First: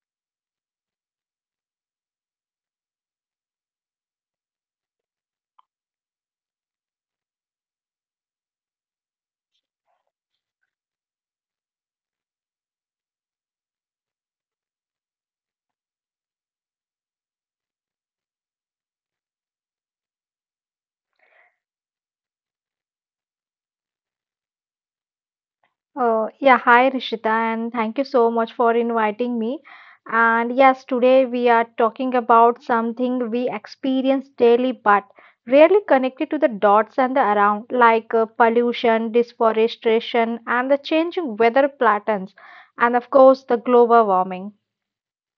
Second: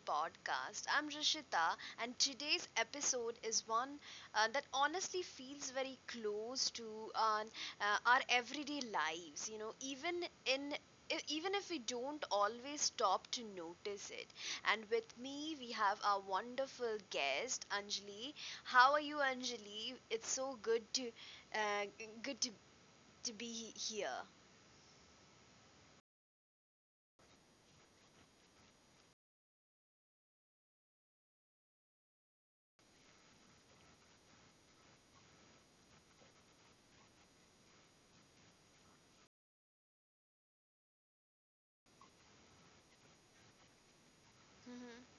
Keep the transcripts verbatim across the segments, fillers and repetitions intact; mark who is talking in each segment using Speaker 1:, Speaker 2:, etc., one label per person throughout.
Speaker 1: podcast. I'm Rishita, and today's episode is one uh, that honestly feels very close to uh, uh, our everyday lives. You know, even in e- even if we don't always stop to notice it. And with me, we have our wonderful guest, Anjali. How are you, Anjali? It's so good to uh, g- good to to be here.
Speaker 2: Uh, yeah, hi Rishita, and thank you so much for inviting me. And yes, today we are talking about something we experience daily but rarely connected to the dots and the around, like uh, pollution, deforestation, and the changing weather patterns, and of course, the global warming.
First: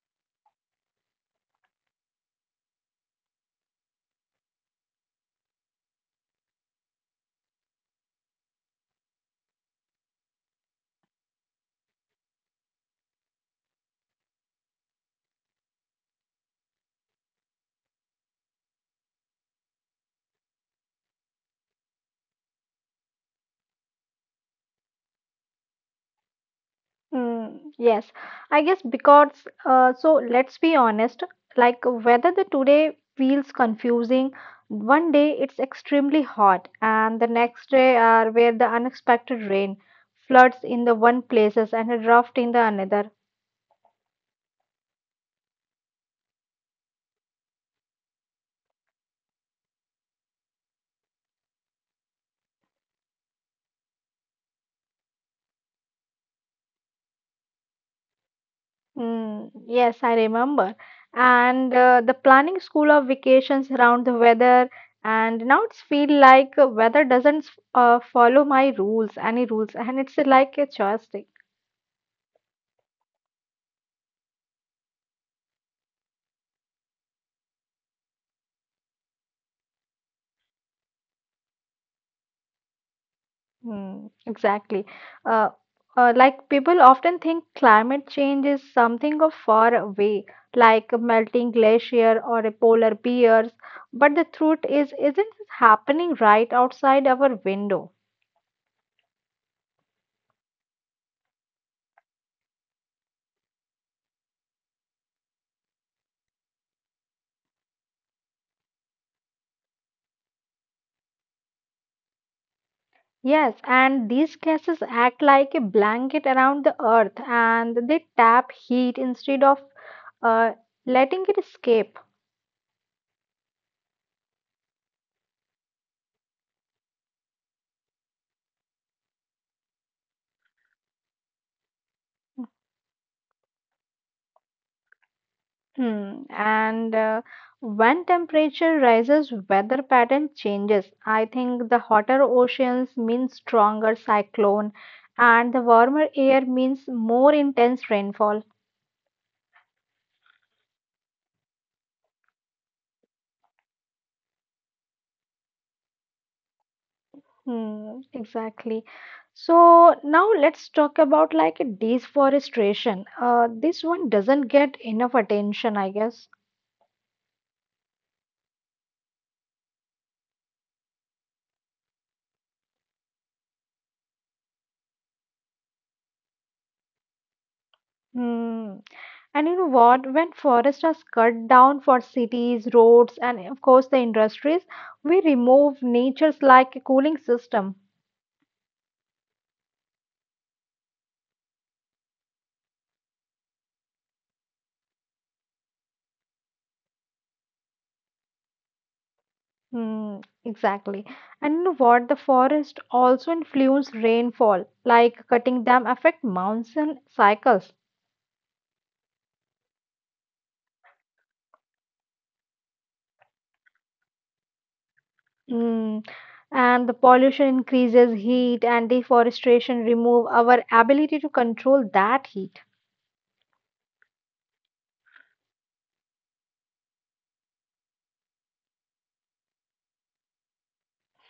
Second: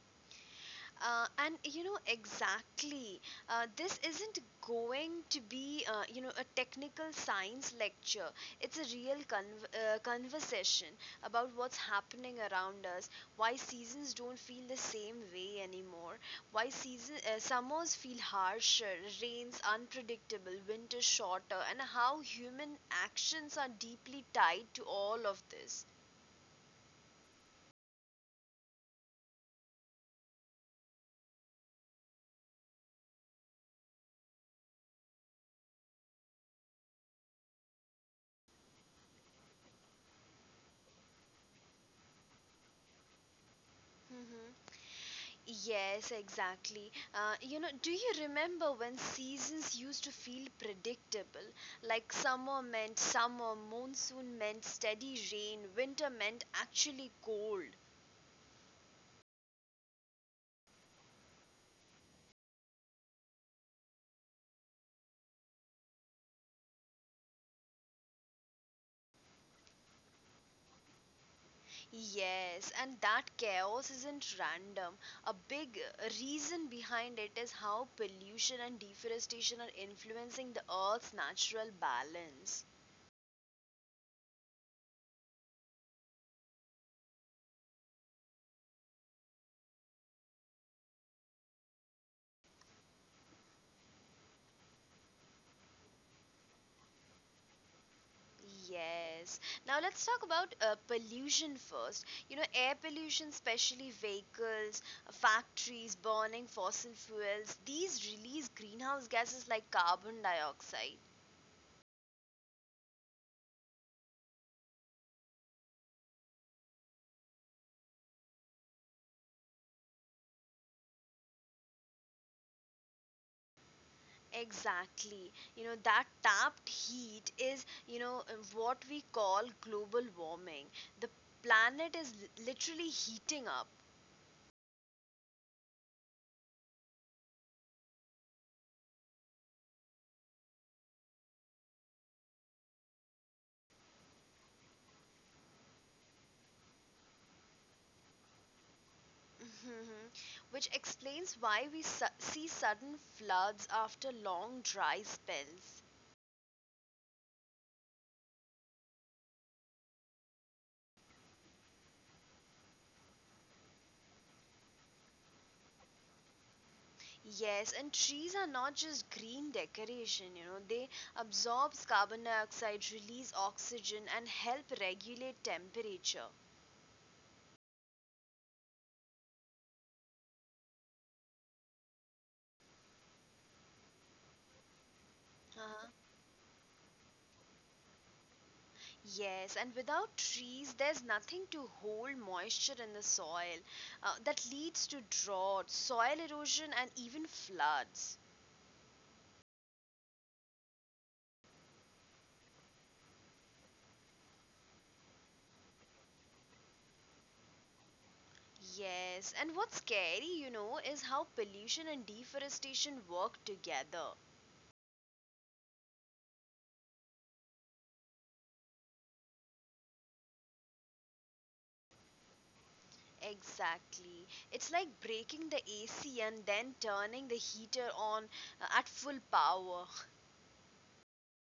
Speaker 1: Uh, and you know exactly, uh, this isn't going to be uh, you know a technical science lecture. It's a real con- uh, conversation about what's happening around us, why seasons don't feel the same way anymore, why season uh, summers feel harsher, rains unpredictable, winters shorter, and how human actions are deeply tied to all of this.
Speaker 2: Mm, yes, I guess because uh, so let's be honest, like whether the today feels confusing, one day it's extremely hot, and the next day are where the unexpected rain, floods in the one places and a drought in the another.
Speaker 1: Mm-hmm. Yes, exactly. Uh, you know, do you remember when seasons used to feel predictable? Like summer meant summer, monsoon meant steady rain, winter meant actually cold.
Speaker 2: Mm, yes, I remember. And uh, the planning school of vacations around the weather, and now it's feel like uh, weather doesn't uh, follow my rules, any rules, and it's like a choice.
Speaker 1: Yes, and that chaos isn't random. A big uh, reason behind it is how pollution and deforestation are influencing the Earth's natural balance.
Speaker 2: Mm, exactly. Uh, uh, like people often think climate change is something of far away, like a melting glacier or a polar bears, but the truth is, isn't this happening right outside our window?
Speaker 1: Yes. Now let's talk about uh, pollution first. You know, air pollution, especially vehicles, uh, factories burning fossil fuels, these release greenhouse gases like carbon dioxide.
Speaker 2: Yes, and these gases act like a blanket around the earth, and they tap heat instead of uh, letting it escape.
Speaker 1: Exactly. You know, that tapped heat is, you know, uh, what we call global warming. The planet is li- literally heating up.
Speaker 2: Hmm. And uh, when temperature rises, weather pattern changes. I think the hotter oceans mean stronger cyclone, and the warmer air means more intense rainfall.
Speaker 1: Mhm. Which explains why we su- see sudden floods after long dry spells.
Speaker 2: Hmm, exactly. So now let's talk about like deforestation. Uh, this one doesn't get enough attention, I guess.
Speaker 1: Yes, and trees are not just green decoration, you know. They absorb carbon dioxide, release oxygen, and help regulate temperature.
Speaker 2: Hmm. And you know what? When forests are cut down for cities, roads, and of course the industries, we
Speaker 1: Uh-huh.
Speaker 2: remove nature's like a cooling system.
Speaker 1: Yes, and without trees, there's nothing to hold moisture in the soil. Uh, that leads to drought, soil erosion, and even floods.
Speaker 2: Hmm, exactly. And you know what? The forest also influence rainfall, like cutting them affect monsoon cycles.
Speaker 1: Yes, and what's scary, you know, is how pollution and deforestation work together.
Speaker 2: Hmm. And the pollution increases heat, and deforestation remove our ability to control that heat.
Speaker 1: Exactly. It's like breaking the A C and then turning the heater on, uh, at full power.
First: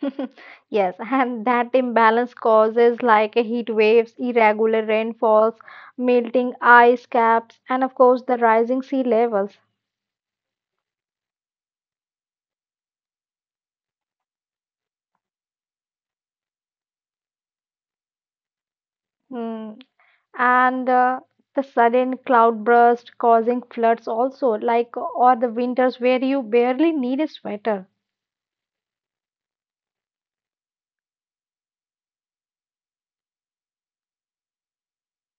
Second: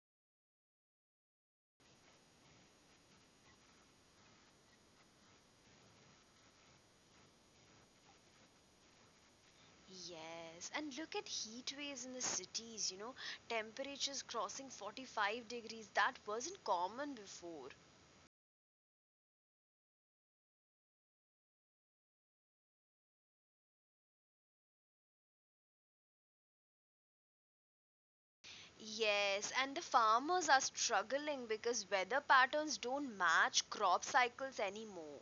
Speaker 2: Yes, and that imbalance causes like heat waves, irregular rainfalls, melting ice caps, and of course the rising sea levels.
Speaker 1: Yes, and look at heat waves in the cities, you know, temperatures crossing forty-five degrees. That wasn't common before.
Speaker 2: Mm. And uh, the sudden cloud burst causing floods also, like or the winters where you barely need a sweater.
Speaker 1: Yes, and the farmers are struggling because weather patterns don't match crop cycles anymore.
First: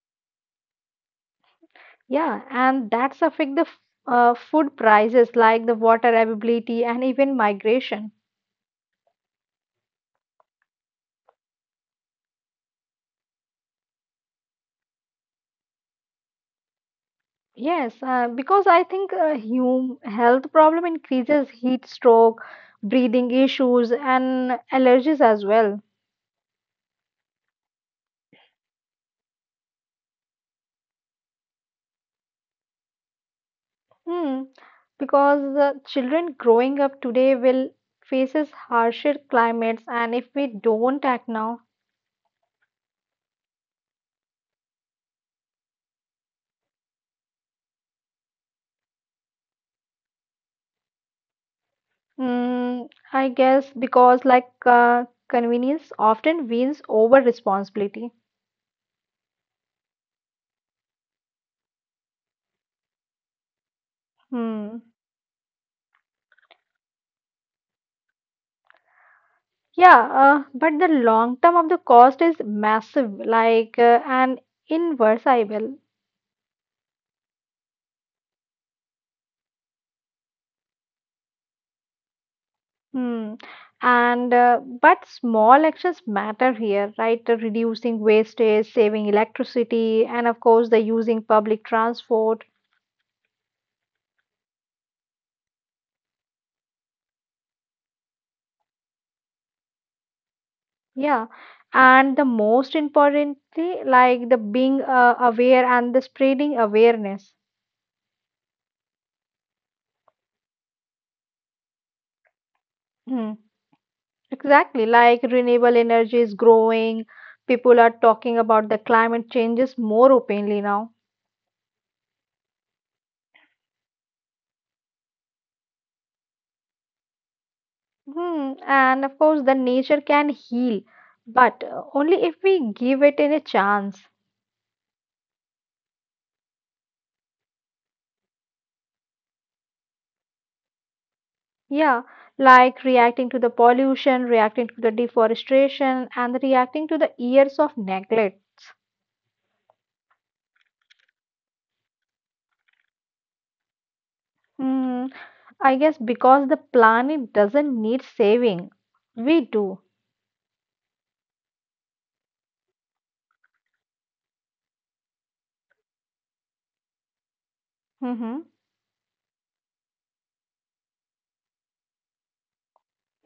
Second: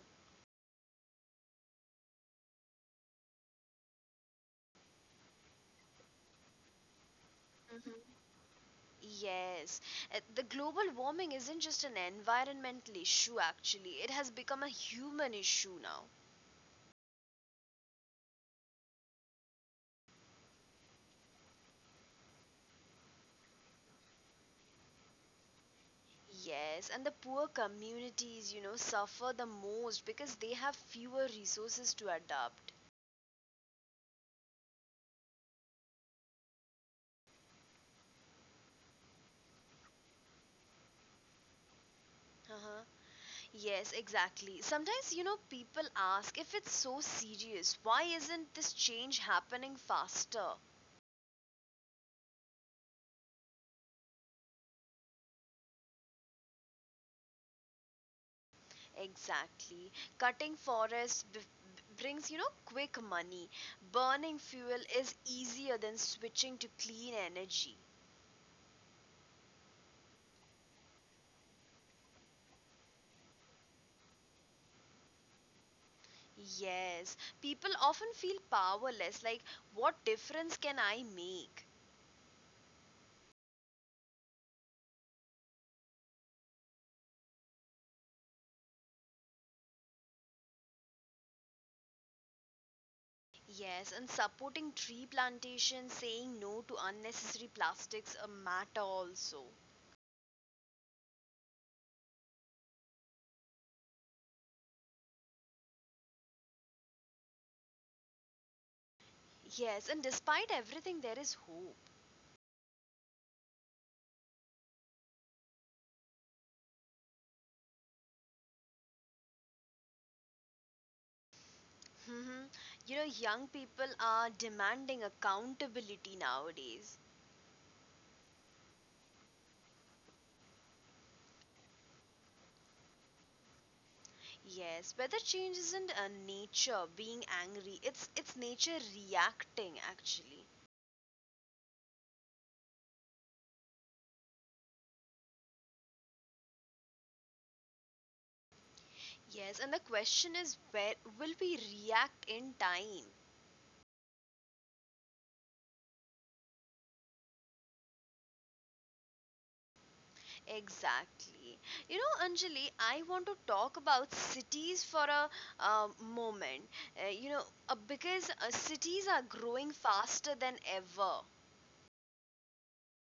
Speaker 2: Yeah, and that's affect the f- uh, food prices, like the water availability and even migration.
Speaker 1: Mhm. Yes. Uh, the global warming isn't just an environmental issue, actually. It has become a human issue now.
Speaker 2: Yes, uh, because I think uh, hum health problem increases heat stroke, breathing issues, and allergies as well.
Speaker 1: Yes, and the poor communities, you know, suffer the most because they have fewer resources to adopt.
Speaker 2: Hmm. Because uh, children growing up today will faces harsher climates, and if we don't act now,
Speaker 1: Uh-huh. Yes, exactly. Sometimes, you know, people ask, if it's so serious, why isn't this change happening faster?
Speaker 2: mm, I guess because like uh, convenience often wins over responsibility.
Speaker 1: Exactly. Cutting forests b- b- brings, you know, quick money. Burning fuel
Speaker 2: Hmm.
Speaker 1: is easier than switching to clean energy.
Speaker 2: Yeah, uh, but the long term of the cost is massive, like uh, and irreversible.
Speaker 1: Yes, people often feel powerless, like, what difference can I make?
Speaker 2: Hmm. And uh, but small actions matter here, right? Uh, Reducing wastage, saving electricity, and of course the using public transport.
Speaker 1: Yes, and supporting tree plantation, saying no to unnecessary plastics, a matter also.
Speaker 2: Yeah. And the most importantly, like the being uh, aware and the spreading awareness.
Speaker 1: Yes, and despite everything, there is hope.
Speaker 2: Hmm. Exactly. Like renewable energy is growing. People are talking about the climate changes more openly now.
Speaker 1: hmm You know, young people are demanding accountability nowadays.
Speaker 2: Hmm. And of course, the nature can heal, but uh, only if we give it in a chance.
Speaker 1: Yes, weather change isn't, uh, nature being angry; it's it's nature reacting actually.
Speaker 2: Yeah, like reacting to the pollution, reacting to the deforestation, and reacting to the years of neglect.
Speaker 1: Yes, and the question is, where will we react in time?
Speaker 2: Hmm, I guess because the planet doesn't need saving, we do.
Speaker 1: Exactly. You know, Anjali, I want to talk about cities for a uh, moment. Uh, you know, uh,
Speaker 2: Hmm.
Speaker 1: because uh, Cities are growing faster than ever.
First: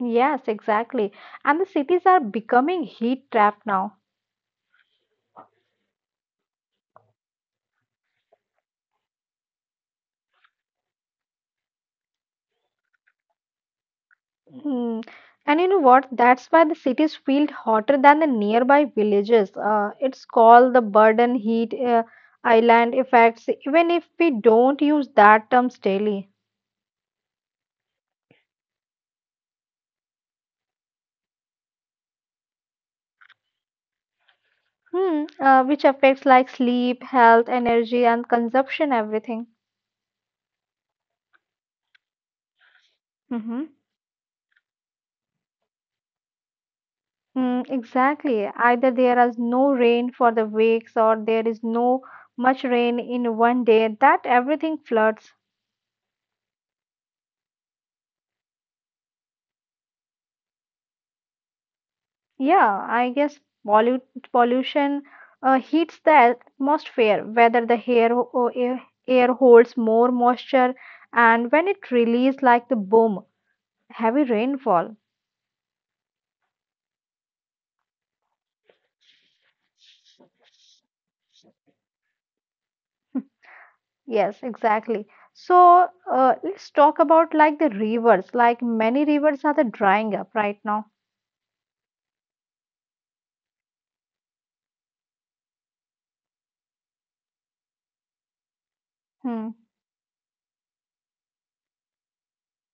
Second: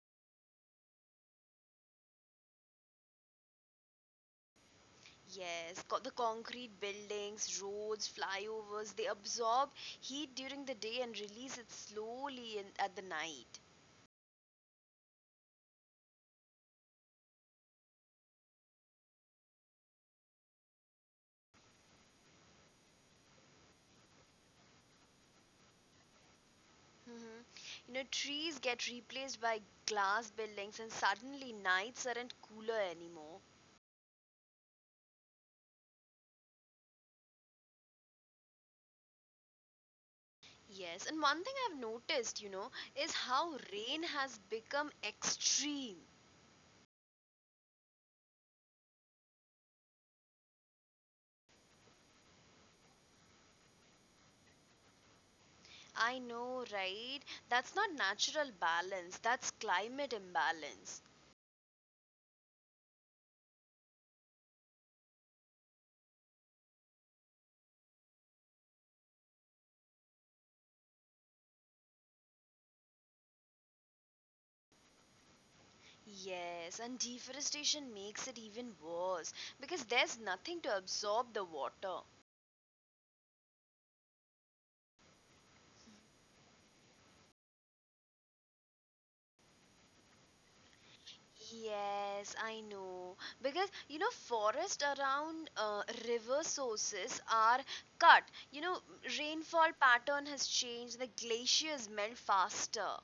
Speaker 2: Yes, exactly. And the cities are becoming heat trapped now.
Speaker 1: Yes, co- the concrete buildings, roads, flyovers, they absorb heat during the day and release it slowly in, at the night.
Speaker 2: Hmm. And you know what? That's why the cities feel hotter than the nearby villages. Uh, it's called the burden heat uh, island effects, even if we don't use that terms daily.
Speaker 1: hmm You know, trees get replaced by glass buildings, and suddenly nights aren't cooler anymore.
Speaker 2: Hmm. Uh, which affects like sleep, health, energy, and consumption, everything.
Speaker 1: Yes, and one thing I've noticed, you know, is how
Speaker 2: Mm-hmm.
Speaker 1: rain has become extreme.
Speaker 2: Mm, exactly. Either there is no rain for the weeks, or there is no much rain in one day. That everything floods.
Speaker 1: I know, right? That's not natural balance, that's climate imbalance.
Speaker 2: Yeah, I guess pollu pollution uh, heats the atmosphere, whether the air, o- air air holds more moisture, and when it releases like the boom, heavy rainfall.
Speaker 1: Yes, and deforestation makes it even worse because there's nothing to absorb the water.
Speaker 2: Yes, exactly. So uh, let's talk about like the rivers. Like many rivers are the drying up right now.
Speaker 1: Yes, I know. Because, you know, forest around, uh, river sources are cut. You know, Rainfall
Speaker 2: Hmm.
Speaker 1: pattern has changed, the glaciers melt faster.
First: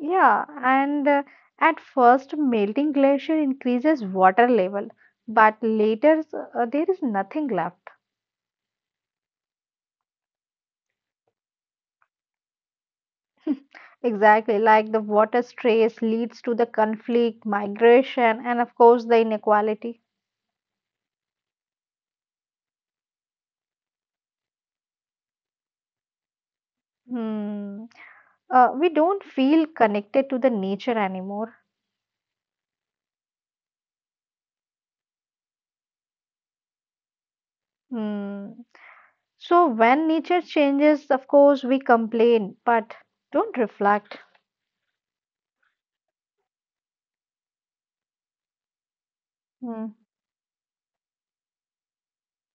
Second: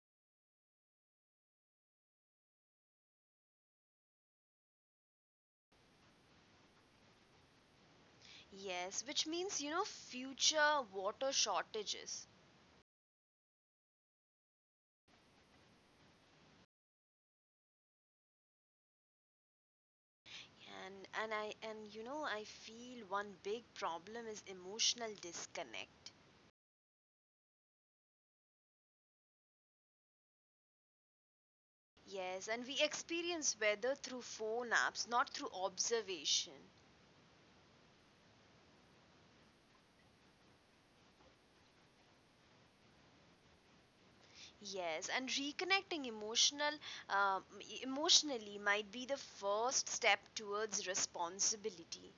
Speaker 2: Yeah, and uh, at first, melting glacier increases water level, but later uh, there is nothing left.
Speaker 1: Yes, which means you know future water shortages.
Speaker 2: Exactly, like the water stress leads to the conflict, migration, and of course the inequality.
Speaker 1: And and I and you know I feel one big problem is emotional disconnect.
Speaker 2: Hmm. Uh, we don't feel connected to the nature anymore.
Speaker 1: Yes, and we experience weather through phone apps, not through observation.
Speaker 2: Hmm. So when nature changes, of course, we complain, but don't reflect.
Speaker 1: Yes, and reconnecting emotional um, e- emotionally might be the
Speaker 2: Mm,
Speaker 1: first step towards responsibility.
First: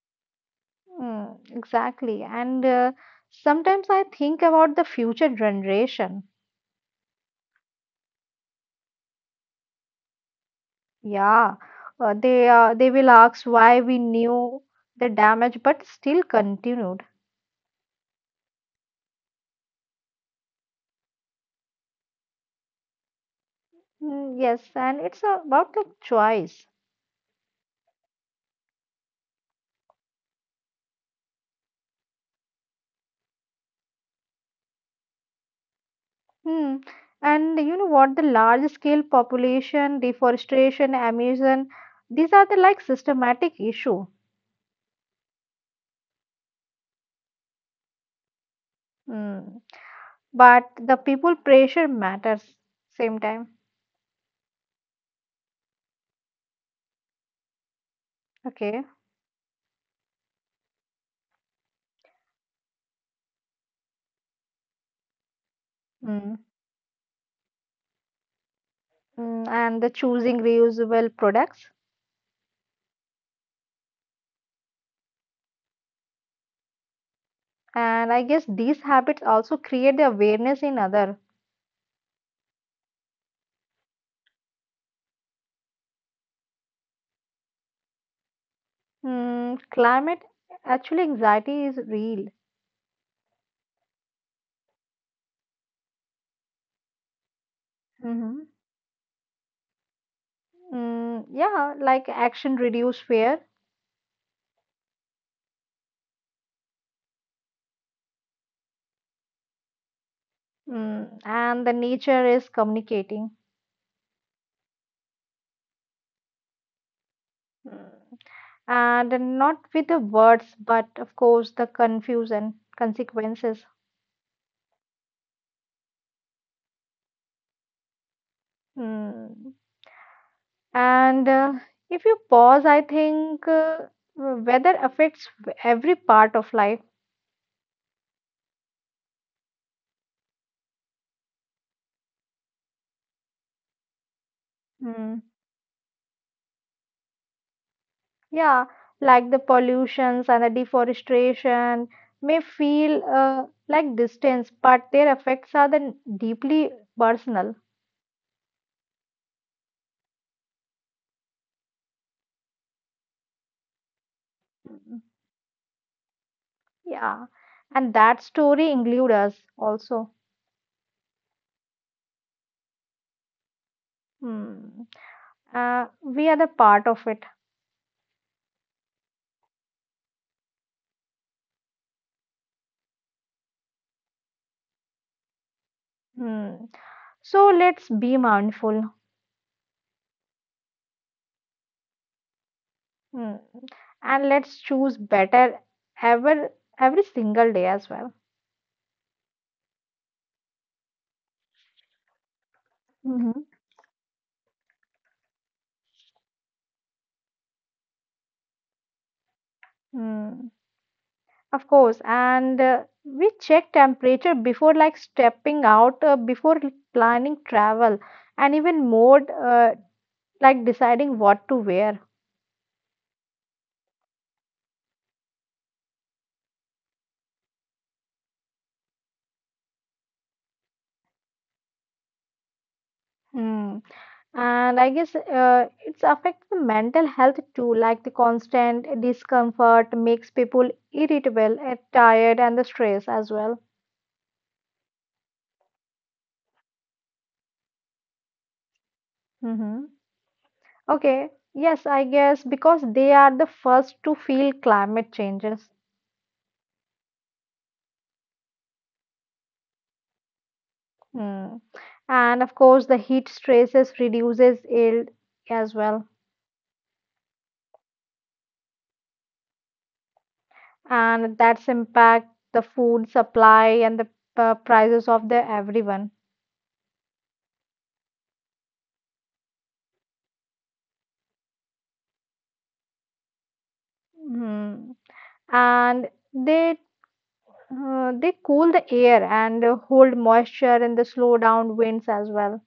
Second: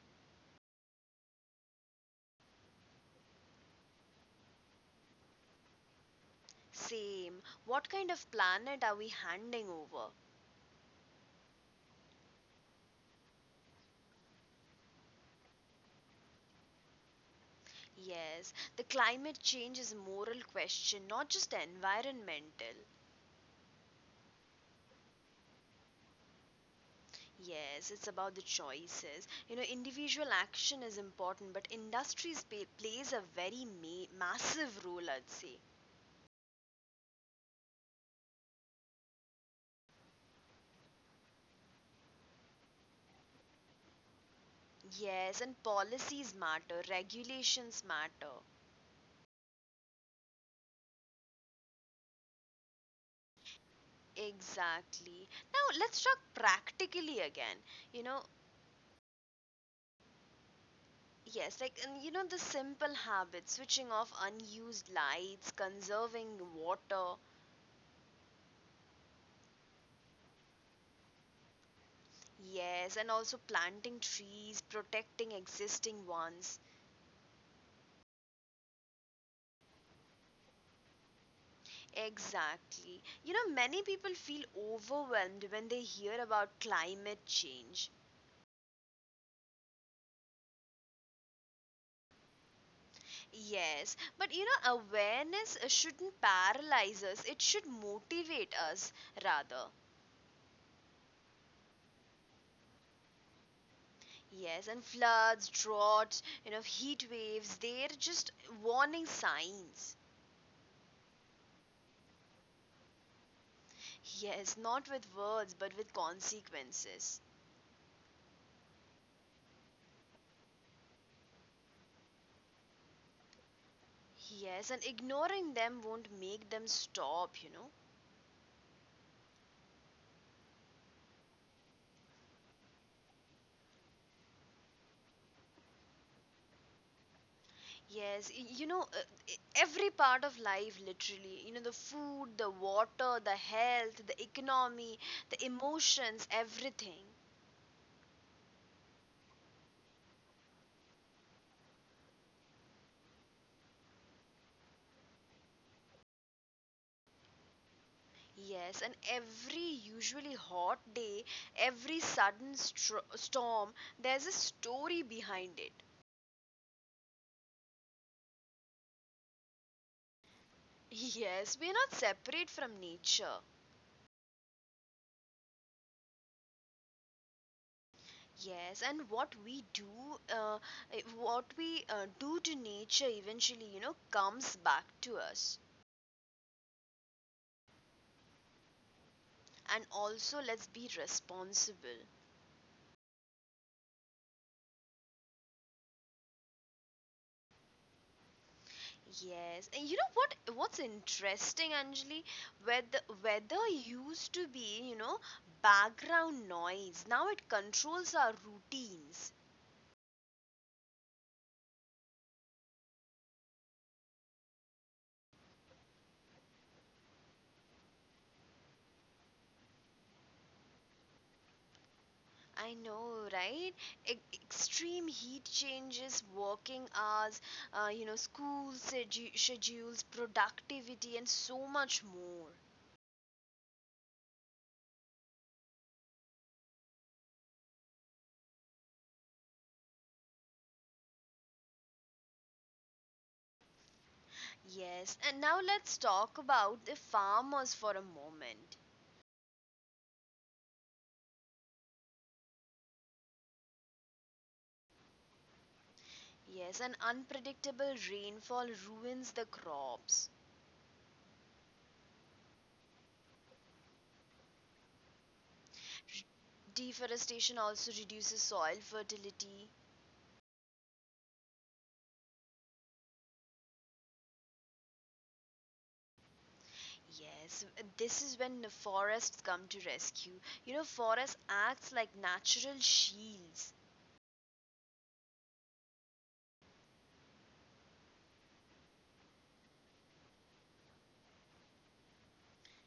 Speaker 2: mm, exactly. And uh, sometimes I think about the future generation.
Speaker 1: Same. What kind of planet are we handing over?
Speaker 2: Yeah, uh, they uh, they will ask why we knew the damage but still continued.
Speaker 1: Yes, the climate change is a moral question, not just environmental.
Speaker 2: Mm, yes, and it's about the choice.
Speaker 1: Yes, it's about the choices. You know, individual action is important, but industries pay, plays a very ma- massive role, I'd say.
Speaker 2: Hmm. And you know what? The large scale population, deforestation, emission, these are the like systematic issue.
Speaker 1: Yes, and policies matter, regulations matter.
Speaker 2: Hmm. But the people pressure matters same time.
Speaker 1: Exactly. Now let's talk practically again. You know,
Speaker 2: Okay.
Speaker 1: yes, like, and you know the simple habits, switching off unused lights, conserving
Speaker 2: Mm.
Speaker 1: water.
Speaker 2: Mm, and the choosing reusable products.
Speaker 1: Yes, and also planting trees, protecting existing ones.
Speaker 2: And I guess these habits also create the awareness in other.
Speaker 1: Exactly. You know, many people feel overwhelmed when they hear about climate change.
Speaker 2: Mm, climate actually anxiety is real.
Speaker 1: Yes, but you know, awareness, uh, shouldn't paralyze us, it should
Speaker 2: Hmm.
Speaker 1: motivate us rather.
Speaker 2: Mm, yeah, like action reduce fear.
Speaker 1: Yes, and floods, droughts, you know, heat waves, they're just warning signs.
Speaker 2: Mm, and the nature is communicating.
Speaker 1: Yes, not with words, but with consequences.
Speaker 2: Mm. And not with the words, but of course the confusion consequences.
Speaker 1: Yes, and ignoring them won't make them stop, you know.
Speaker 2: Mm. And uh, if you pause, I think uh, weather affects w- every part of life.
Speaker 1: Yes. Y- you know, uh, e- every part of life, literally, you know, the food, the water, the health, the economy, the
Speaker 2: Mm.
Speaker 1: emotions, everything.
Speaker 2: Yeah, like the pollutions and the deforestation may feel uh, like distance, but their effects are then deeply personal.
Speaker 1: Yes, and every usually hot day, every sudden stro storm, there's a story
Speaker 2: Mm.
Speaker 1: behind it.
Speaker 2: Yeah, and that story includes us also.
Speaker 1: Yes, we're not separate from nature.
Speaker 2: Mm. Uh, we are the part of it.
Speaker 1: Yes, and what we do, uh, eh, what we uh, do to nature eventually, you know, comes back to us.
Speaker 2: Mm. So let's be mindful.
Speaker 1: And also, let's be responsible.
Speaker 2: Hmm. And let's choose better ever every single day as well.
Speaker 1: Yes, and you know what? What's interesting, Anjali, weather
Speaker 2: Mm-hmm.
Speaker 1: weather used to be, you know, background noise. Now it controls our routines.
Speaker 2: Hmm. Of course, and uh, we check temperature before like stepping out, uh, before planning travel, and even more uh, like deciding what to wear.
Speaker 1: I know, right? E- extreme heat changes working hours, uh, you know, school sedu- schedules, productivity, and so much more.
Speaker 2: Hmm. And I guess uh, it's affects the mental health too, like the constant discomfort makes people irritable, uh, tired, and the stress as well.
Speaker 1: Yes, and now let's talk about the farmers for a moment.
Speaker 2: Mm-hmm. Okay, yes, I guess because they are the first to feel climate changes.
Speaker 1: Yes, an unpredictable rainfall ruins the crops.
Speaker 2: Hmm. And of course, the heat stresses reduces yield as well,
Speaker 1: Deforestation also reduces soil fertility.
Speaker 2: and that's impact the food supply and the uh, prices of the everyone.
Speaker 1: Yes, this is when the forests come to rescue. You know, forest acts like natural shields.
Speaker 2: Hmm. And they uh, they cool the air and uh, hold moisture and the slow down winds as well.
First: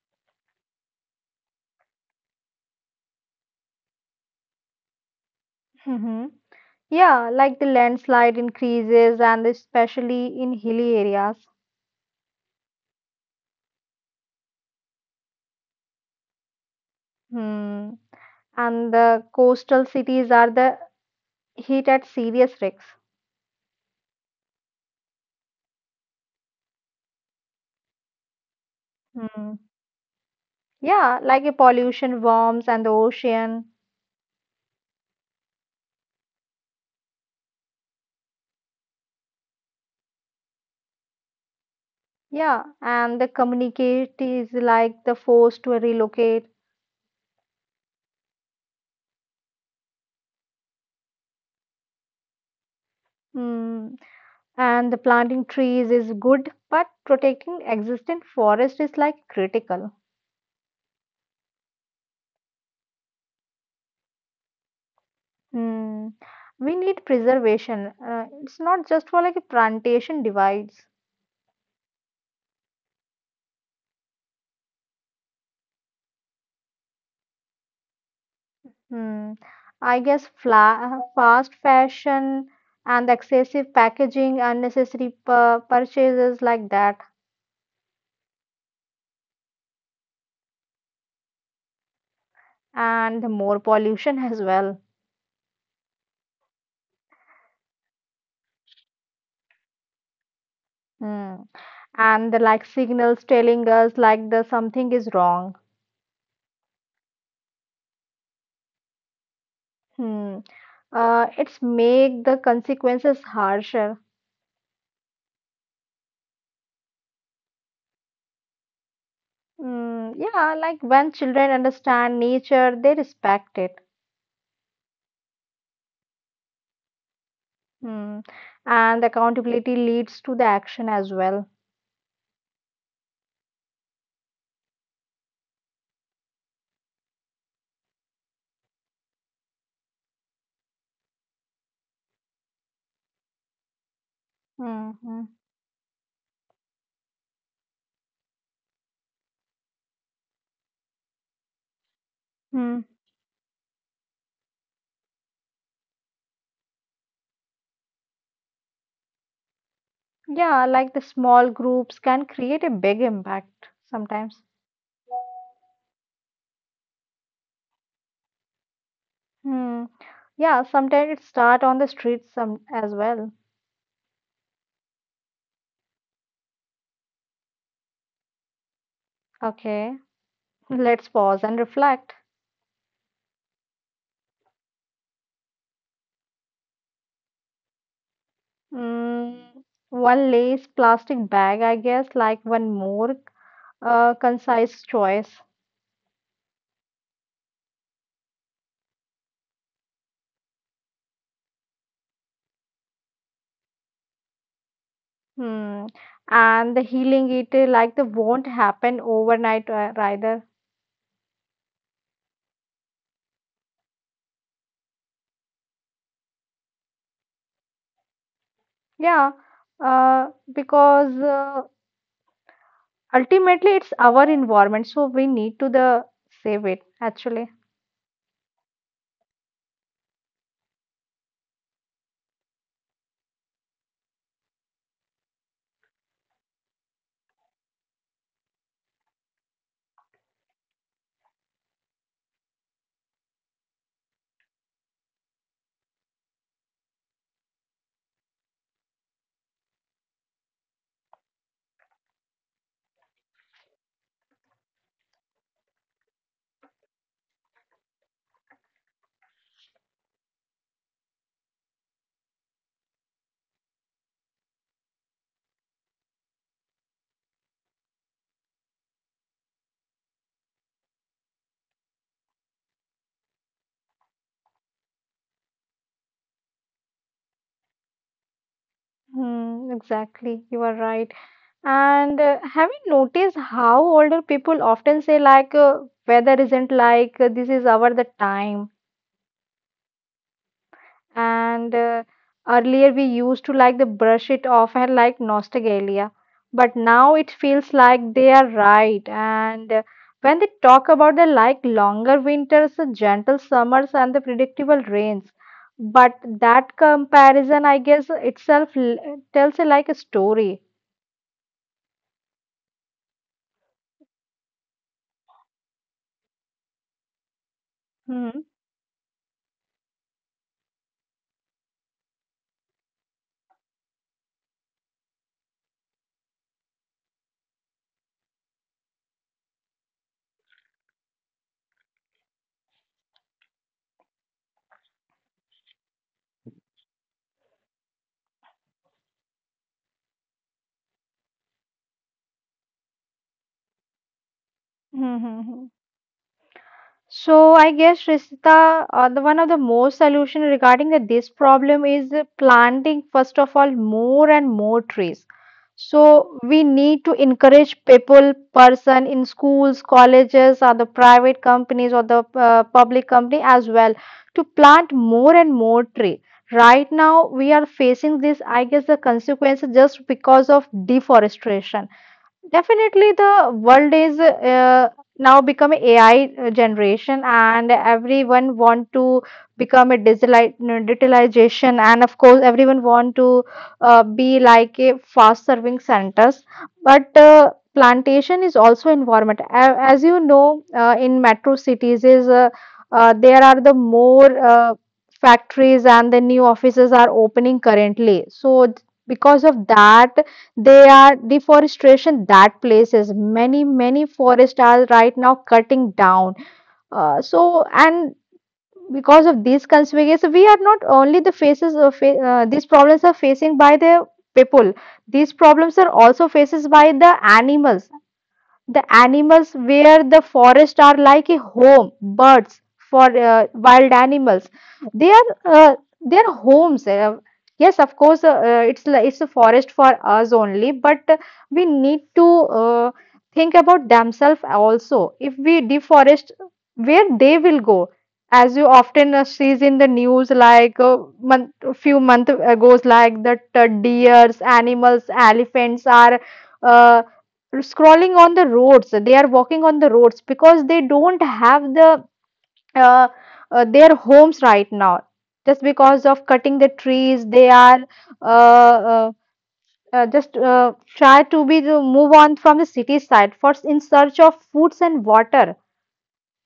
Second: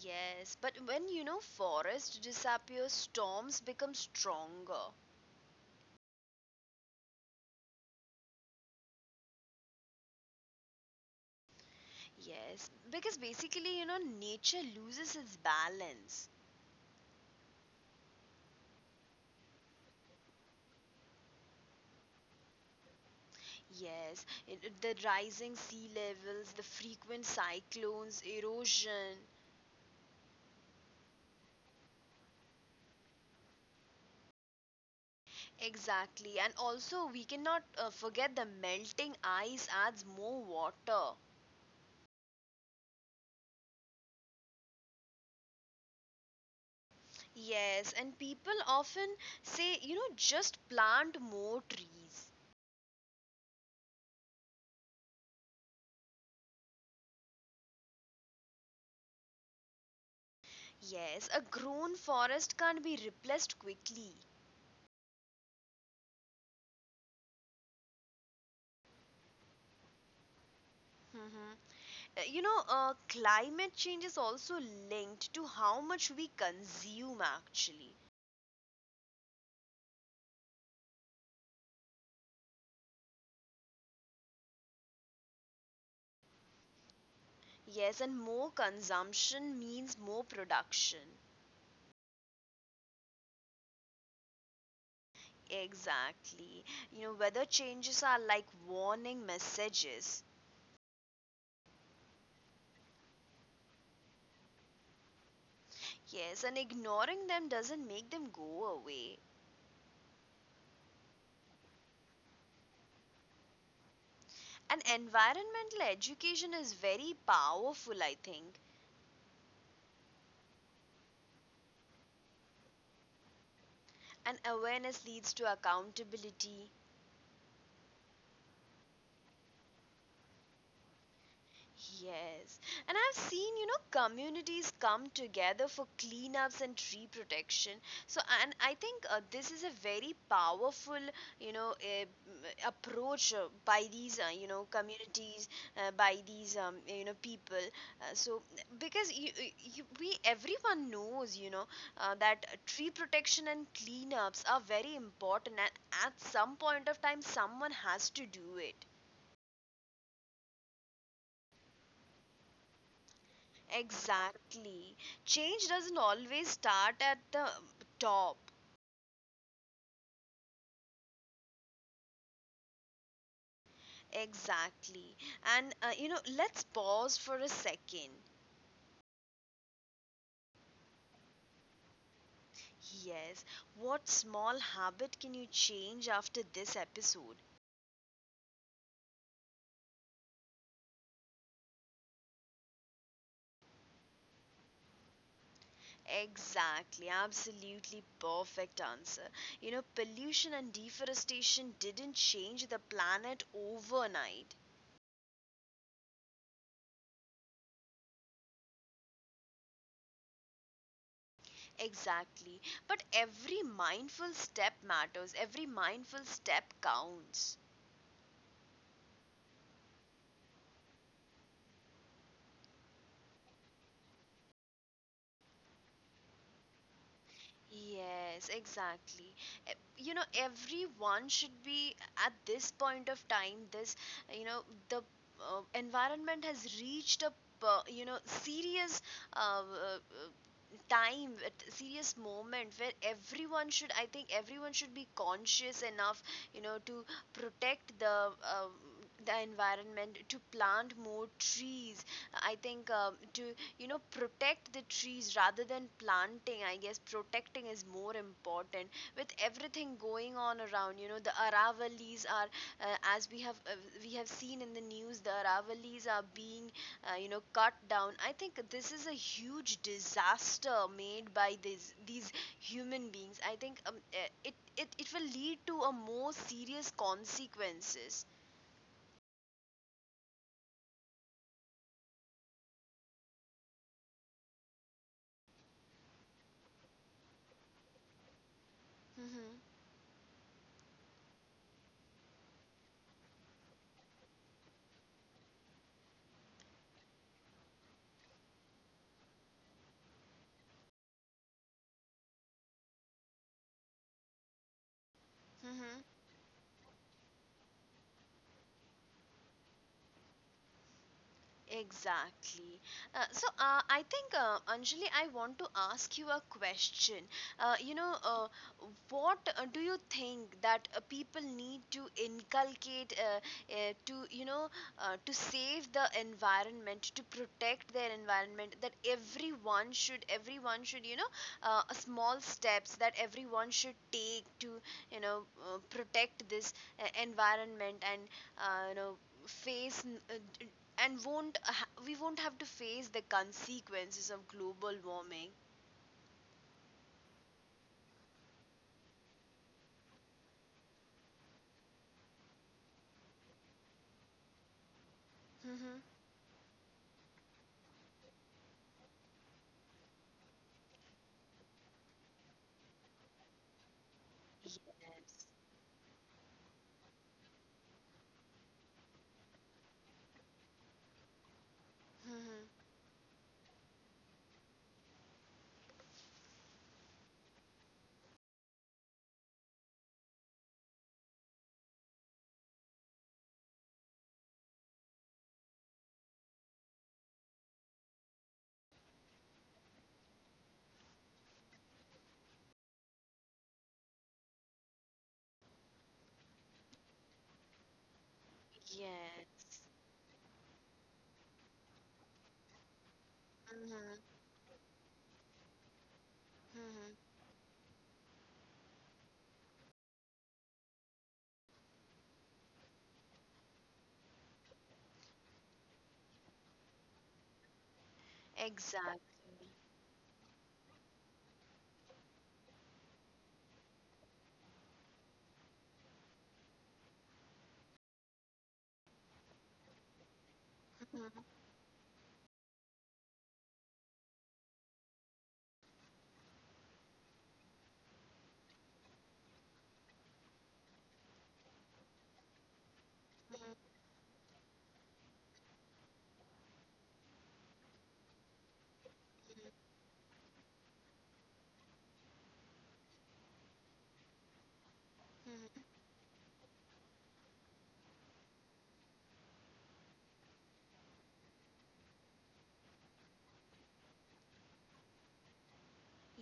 Speaker 1: Yes, but when you know forest disappears, storms become stronger.
Speaker 2: Hmm. Yeah, like the landslide increases and especially in hilly areas.
Speaker 1: Yes, because basically, you know, nature loses its balance.
Speaker 2: Hmm. And the coastal cities are the hit at serious risks.
Speaker 1: Yes, it- it- the rising sea levels, the frequent cyclones, erosion.
Speaker 2: Hmm. Yeah, like a pollution, worms, and the ocean.
Speaker 1: Exactly, and also we cannot, uh, forget the melting ice adds more water.
Speaker 2: Yeah, and the communicate is like the force to relocate.
Speaker 1: Yes, and people often say, you know, just plant more trees.
Speaker 2: Mm. And the planting trees is good, but protecting existing forest is like critical.
Speaker 1: Yes, a grown forest can't be replaced quickly.
Speaker 2: Mm. We need preservation. Uh, it's not just for like a plantation divides.
Speaker 1: Mhm. Uh, You know, uh, climate change is also linked to how much we consume, actually.
Speaker 2: Hmm. I guess fla fast fashion and excessive packaging, unnecessary pur purchases like that,
Speaker 1: Yes, and more consumption means more production.
Speaker 2: and more pollution as well.
Speaker 1: Exactly. You know, weather changes are like warning messages.
Speaker 2: Hmm. And the like signals telling us like the something is wrong.
Speaker 1: Yes, and ignoring them doesn't make them go away.
Speaker 2: Hmm. Uh, it's make the consequences harsher.
Speaker 1: And environmental education is very powerful, I think.
Speaker 2: Hmm. Yeah, like when children understand nature, they respect it.
Speaker 1: And awareness leads to accountability.
Speaker 2: Hmm. And accountability leads to the action as well.
Speaker 1: Yes, and I've seen, you know, communities come together for cleanups and tree protection. So, and I think, uh, this is a very powerful, you know, uh, approach, uh, by these, uh, you know,
Speaker 2: Hmm. Hmm.
Speaker 1: communities, uh, by these, um, you know, people. Uh, so, because you, uh, you, we, everyone knows, you know, uh, that
Speaker 2: Hmm.
Speaker 1: tree protection and cleanups are very important, and at some point of time, someone has to do it.
Speaker 2: Yeah, like the small groups can create a big impact sometimes.
Speaker 1: Exactly. Change doesn't always start at the top.
Speaker 2: Hmm. Yeah, sometimes it start on the streets some as well.
Speaker 1: Exactly. And uh, you know, let's pause for a second.
Speaker 2: Okay, let's pause and reflect.
Speaker 1: Yes. What small habit can you change after this episode?
Speaker 2: Mm, one lace plastic bag, I guess, like one more uh, concise choice.
Speaker 1: Exactly. Absolutely perfect answer. You know, pollution and deforestation didn't change the planet overnight.
Speaker 2: Hmm. And the healing it uh, like the won't happen overnight uh, either.
Speaker 1: Exactly. But every mindful step matters. Every mindful step counts.
Speaker 2: Yeah, uh, because uh, ultimately, it's our environment, so we need to the save it actually.
Speaker 1: Yes, exactly. E- You know, everyone should be, at this point of time, this, you know, the, uh, environment has reached a, uh, you know, serious, uh, uh, uh, time, a serious moment where everyone should, I think everyone should be conscious enough, you know, to protect the. Uh, the environment, to plant more trees. I think, um, to you know protect the trees rather than planting. I guess protecting is more important with everything going on around. You know the Aravalis are, uh, as we have, uh, we have seen in the news, the Aravalis are being, uh, you know cut down. I think this is a huge disaster made by this these human beings. I think, um, eh, it, it it will lead to a more serious consequences.
Speaker 2: Hmm, exactly, you are right. And uh, have you noticed how older people often say like uh, weather isn't like uh, this is our the time.
Speaker 1: Mm-hmm.
Speaker 2: And uh, earlier we used to like the brush it off and like nostalgia, but now it feels like they are right. And uh, when they talk about the like longer winters, the gentle summers, and the predictable rains,
Speaker 1: Mm-hmm.
Speaker 2: but that comparison, I guess, itself l- tells a, like a story.
Speaker 1: Exactly. Uh, so, uh, I think, uh, Anjali, I want to ask you a question. Uh, you know,
Speaker 2: Hmm.
Speaker 1: uh, what uh, do you think that, uh, people need to inculcate, uh, uh, to, you know, uh, to save the environment, to protect their environment? That everyone should, everyone should, you know, uh, small steps that everyone should take to, you know, uh, protect this, uh, environment, and, uh, you know, face n- uh, d- and won't ha- we won't have to face the consequences of global
Speaker 2: Hmm. Hmm,
Speaker 1: warming.
Speaker 2: hmm. So I guess Rishita, uh, the one of the most solution regarding the, this problem is uh, planting first of all more and more trees.
Speaker 1: Mhm.
Speaker 2: So we need to encourage people, person in schools, colleges, or the private companies or the uh, public company as well to plant more
Speaker 1: Yes.
Speaker 2: and more tree. Right now we are facing this, I guess, the consequences just because of deforestation.
Speaker 1: Mhm.
Speaker 2: Definitely, the world is uh, now become a AI generation, and everyone want to become a digitali- no, digitalization, and of course, everyone want to uh, be like a fast serving centers. But uh, plantation is also environment. A- As you know, uh, in metro cities, is uh, uh, there are the more uh, factories and the new offices are opening currently. So because of
Speaker 1: Yes.
Speaker 2: that they are deforestation that places many, many
Speaker 1: Mhm.
Speaker 2: forests are right now cutting down.
Speaker 1: Mhm.
Speaker 2: Uh, so, and because of these consequences, we are not only the faces of fa- uh, these problems are facing by the people. These problems are also faces by the animals the
Speaker 1: Exactly.
Speaker 2: animals where the forest are like a home. Birds for uh, wild animals, they are uh, their homes. Uh, yes, of course, uh, uh, it's li- it's a forest for us only, but uh,
Speaker 1: Mhm.
Speaker 2: we need to uh, think about themselves also. If we deforest, where they will go? As you often uh, sees in the news, like uh, month, few months ago, like that uh,
Speaker 1: Mhm.
Speaker 2: deers, animals, elephants are. Uh, Scrolling on the roads, they are walking on the roads because they don't have the uh, uh, their homes right now just
Speaker 1: Mhm.
Speaker 2: because of cutting the trees. They are uh, uh, uh, just uh, try to be to move on from the city side first in search of foods and water.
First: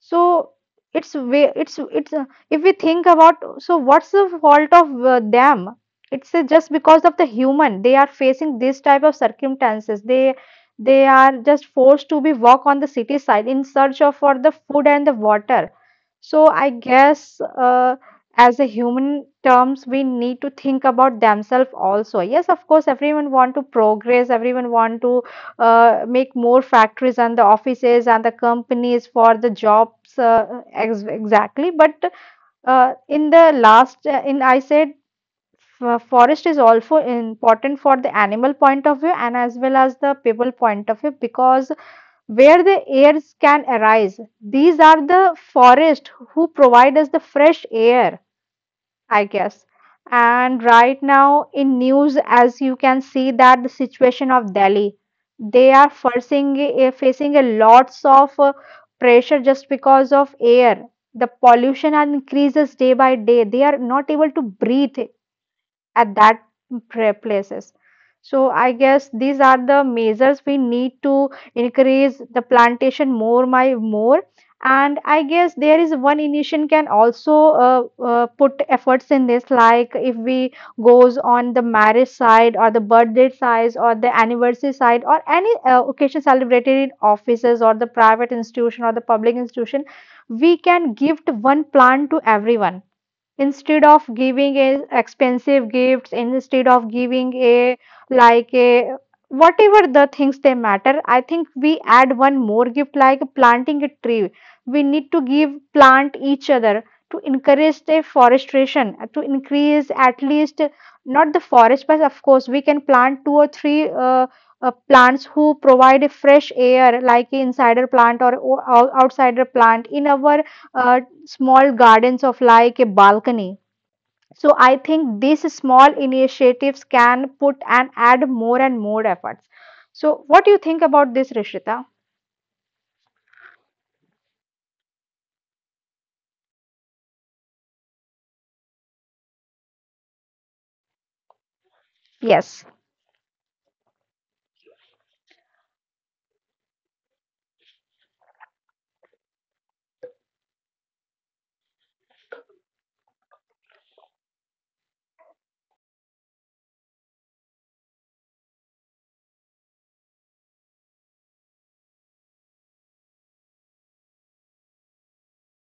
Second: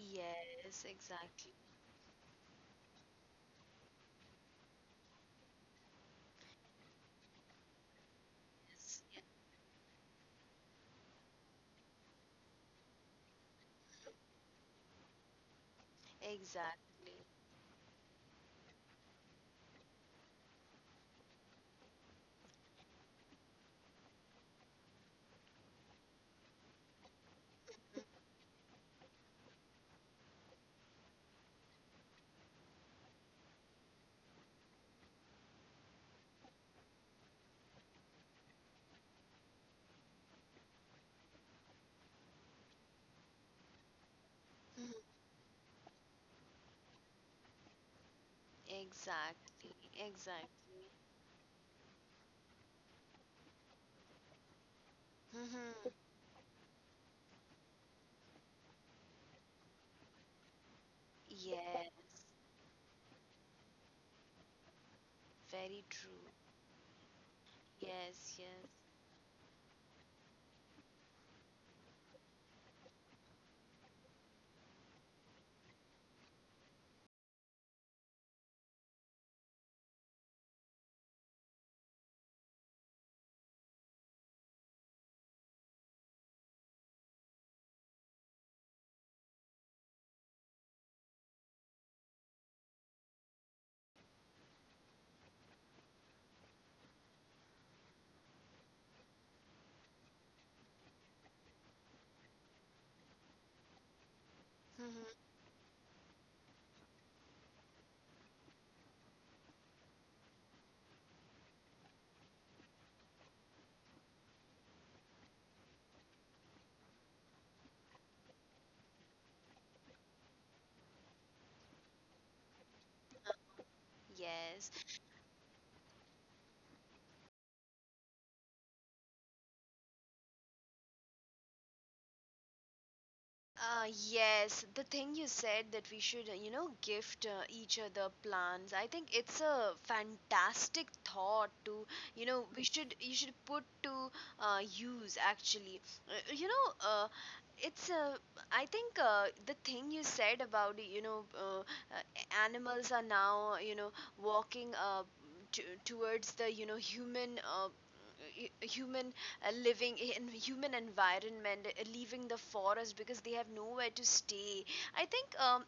Speaker 2: So it's way
Speaker 1: exactly.
Speaker 2: it's it's uh, if we think about, so what's the fault of uh, them? It's uh, just because of the human. They are facing this type
Speaker 1: Yes.
Speaker 2: of
Speaker 1: Yes.
Speaker 2: circumstances. They they are just forced to be walk on the city side in search of for the food and the water. So I
Speaker 1: Exactly.
Speaker 2: guess uh, as a human terms, we need to think about themselves also. Yes, of course, everyone want to progress. Everyone want to uh, make more factories and the offices and the companies for the jobs, uh, ex exactly. But uh, in the last, uh, in I said f- forest is also important for the animal point of view and as well as the people point of view, because where the airs can arise, these
Speaker 1: Mhm.
Speaker 2: are the forest who provide us the fresh air, I guess.
Speaker 1: Exactly.
Speaker 2: And
Speaker 1: Exactly.
Speaker 2: right now in news, as you can see that the situation of Delhi, they are
Speaker 1: Mhm.
Speaker 2: facing a- facing a lots of uh, pressure just because of air. The pollution
Speaker 1: Yes.
Speaker 2: and increases day by day. They are not able to breathe
Speaker 1: Very
Speaker 2: at
Speaker 1: true.
Speaker 2: that pra- places.
Speaker 1: Yes,
Speaker 2: So I
Speaker 1: yes.
Speaker 2: guess these are the measures we need to increase the plantation more, my more. And I guess there is one initiation can also uh, uh, put efforts in this, like if we goes on the marriage side or the birthday side or the anniversary side or any uh, occasion celebrated in offices or the private institution or the public institution, we can gift one plant to everyone instead of giving a expensive gifts, instead of giving a like a whatever the things they matter. I think we add one more gift like planting a tree. We
Speaker 1: Mhm.
Speaker 2: need to give plant each other to encourage the forestation to increase, at least not the forest, but of course we can plant two or three uh, uh, plants who provide a fresh air, like a insider plant or, or outsider plant in our uh, small gardens of like a balcony. So
Speaker 1: Yes.
Speaker 2: I think these small initiatives can put and add more and more efforts. So what do you think about this, Rishita?
Speaker 1: Uh, yes, the thing you said that we should, uh, you know, gift, uh, each other plants. I think it's a fantastic thought to, you know, we
Speaker 2: Yes.
Speaker 1: should you should put to, uh, use actually. Uh, you know, uh, it's uh, I think uh, the thing you said about you know uh, uh, animals are now uh, you know walking uh, t- towards the you know human uh, hu- human uh, living in human environment, uh, leaving the forest because they have nowhere to stay. I think um,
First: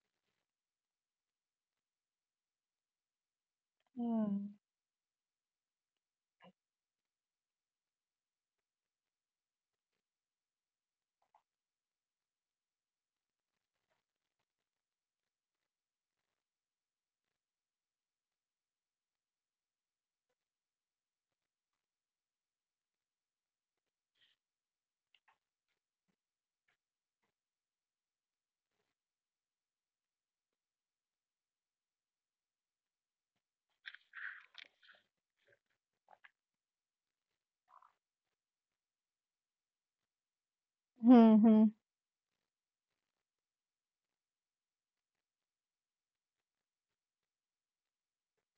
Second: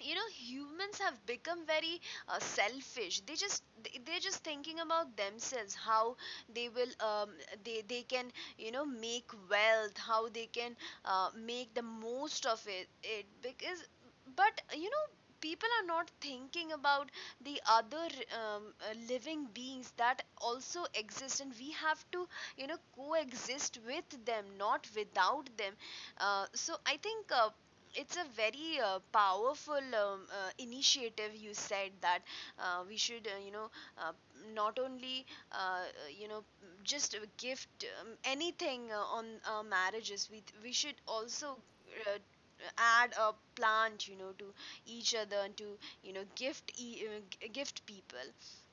Speaker 1: you know humans have become very uh, selfish, they just they- they're just
Speaker 2: Hmm.
Speaker 1: thinking about themselves, how they will um, they they can you know make wealth, how they can uh, make the most of it it because, but you know, people are not thinking about the other um, uh, living beings that also exist, and we have to you know coexist with them, not without them. Uh, so I think uh, it's a very uh, powerful um, uh, initiative you said, that uh, we should uh, you know uh, not only uh, uh, you know just gift um, anything uh, on uh, marriages, we we should also
Speaker 2: Mm-hmm.
Speaker 1: uh, add a plant, you know, to each other and to you know gift e- uh, g- gift people.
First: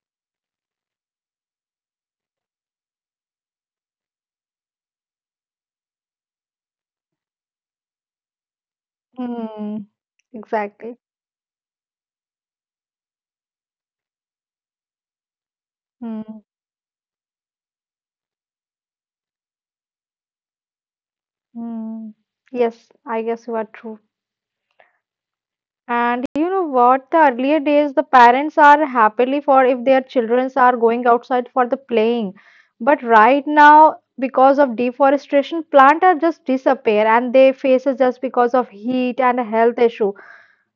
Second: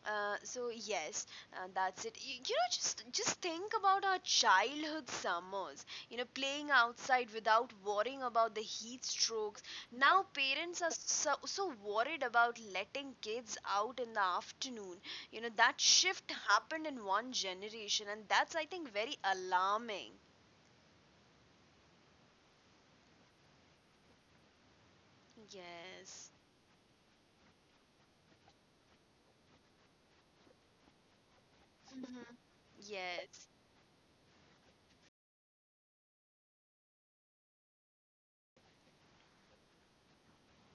Speaker 1: uh, So yes, uh, that's it. You, you know just just think about our childhood summers, you know, playing outside without worrying about the heat strokes.
Speaker 2: Mm.
Speaker 1: Now parents are
Speaker 2: Exactly.
Speaker 1: so, so worried about letting kids out in the afternoon. You know, that shift
Speaker 2: Mm.
Speaker 1: happened in one generation, and that's I think very alarming.
Speaker 2: Mm. Yes, I guess you are true. And
Speaker 1: Yes.
Speaker 2: you know what? The earlier days, the parents are happily for if their children are going outside for the
Speaker 1: Mhm.
Speaker 2: playing. But right
Speaker 1: Yes.
Speaker 2: now, because of deforestation, plants are just disappear and they faces just because of heat and health issue.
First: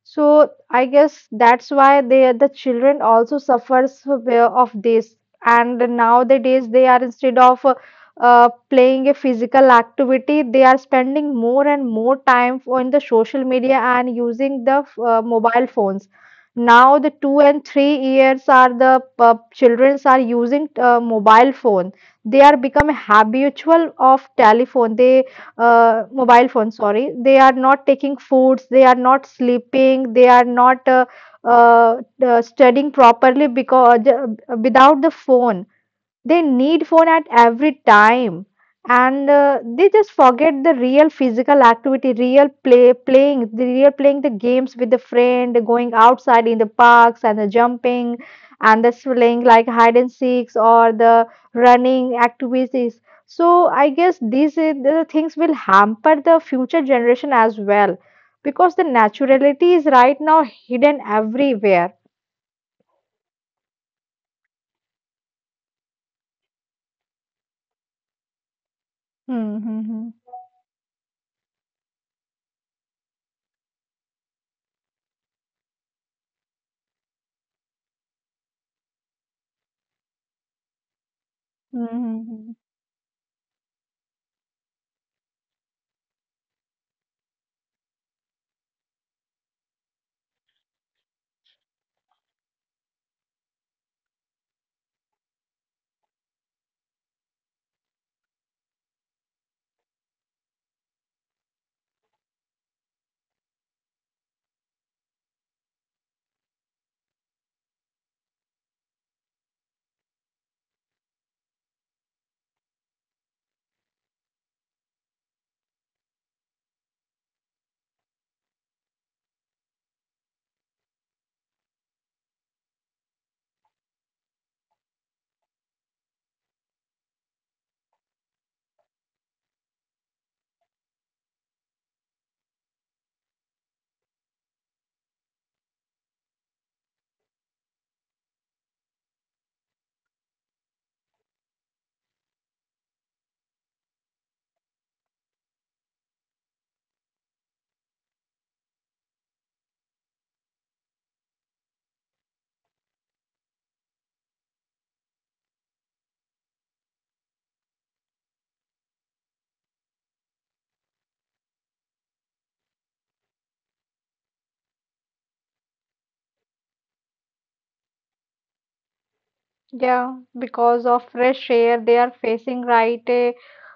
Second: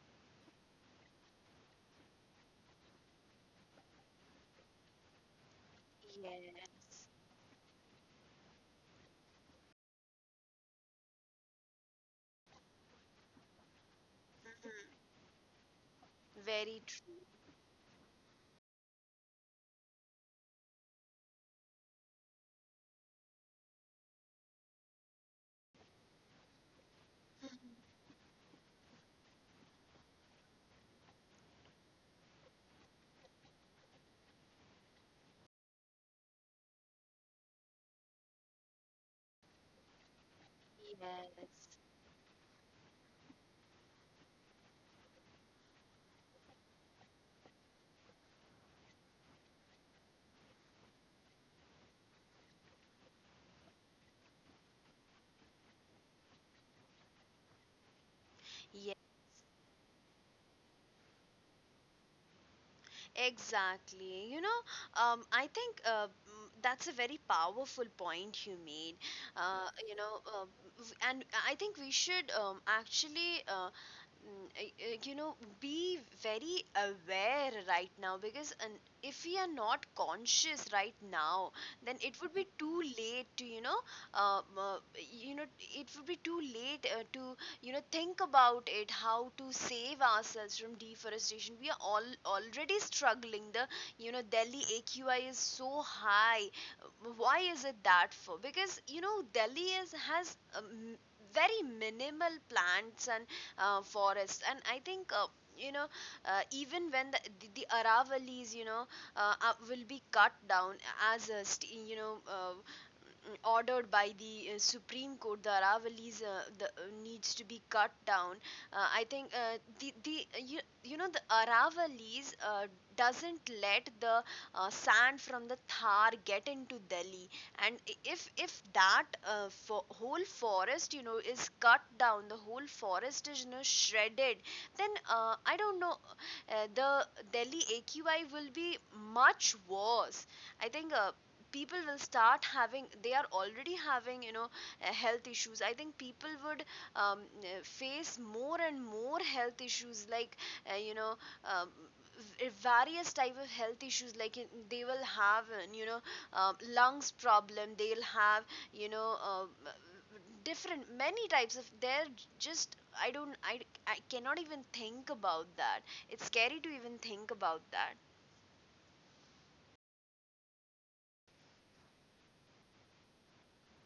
Speaker 2: So I guess that's why they the children also suffers of of this. And nowadays they are
Speaker 1: Yes.
Speaker 2: instead of uh, uh, playing a physical activity, they are spending more and more time on the social media and using the
Speaker 1: Mhm.
Speaker 2: uh, mobile phones.
Speaker 1: Very
Speaker 2: Now the
Speaker 1: true.
Speaker 2: two and three years are the uh, childrens are using uh, mobile phone. They are become habitual of telephone. They, uh, mobile phones, sorry, they are not taking foods, they are not sleeping, they are not uh, uh, uh, studying properly because uh, without the phone they need phone at every time, and uh, they just forget the real physical activity, real play playing the real playing the games with the friend, going outside in the parks and the jumping and the playing like hide and seeks or the running activities. So I guess these uh, the things will hamper the future generation as well because the
Speaker 1: Yes.
Speaker 2: naturality is right now hidden everywhere.
Speaker 1: Exactly. You know, um, I think uh, mm, that's a very powerful point you made. Uh, you
Speaker 2: Mm-hmm.
Speaker 1: know, uh, w- and I think we should um, actually, Uh, mm, uh, uh, you know, be very aware right now, because an, if we are not conscious right now, then it would be too late to you know uh, uh, you know it would be too late uh, to you know think about it, how to save ourselves from deforestation. We are all already struggling. The you know Delhi AQI is so high. Why is it that? For Because you know Delhi is, has um, very minimal plants and uh, forests. And I think uh, you know uh, even when the, the, the Aravalis, you know, uh, uh, will be cut down, as a st- you know uh, ordered by the uh, Supreme Court, the Aravalli's, uh, the, uh, needs to be cut down. Uh, I think uh, the the uh, you, you know the Aravalli's uh, doesn't let the uh, sand from the Thar get into Delhi, and if if that uh, fo- whole forest, you know, is cut down, the whole forest is you know shredded, then uh, I don't know, uh, the Delhi A Q I will be much worse. I think uh, people will start having, they are already having, you know, uh, health issues. I think people would um, uh, face more and more health issues, like uh, you know, um, v- various type of health issues, like in- they will have uh, you know um lungs problem, they'll have you know um, uh, different many types of they're just, I don't, I, I cannot even think about that. It's scary to even think about that.
Speaker 2: Yeah, because of fresh air, they are facing right uh,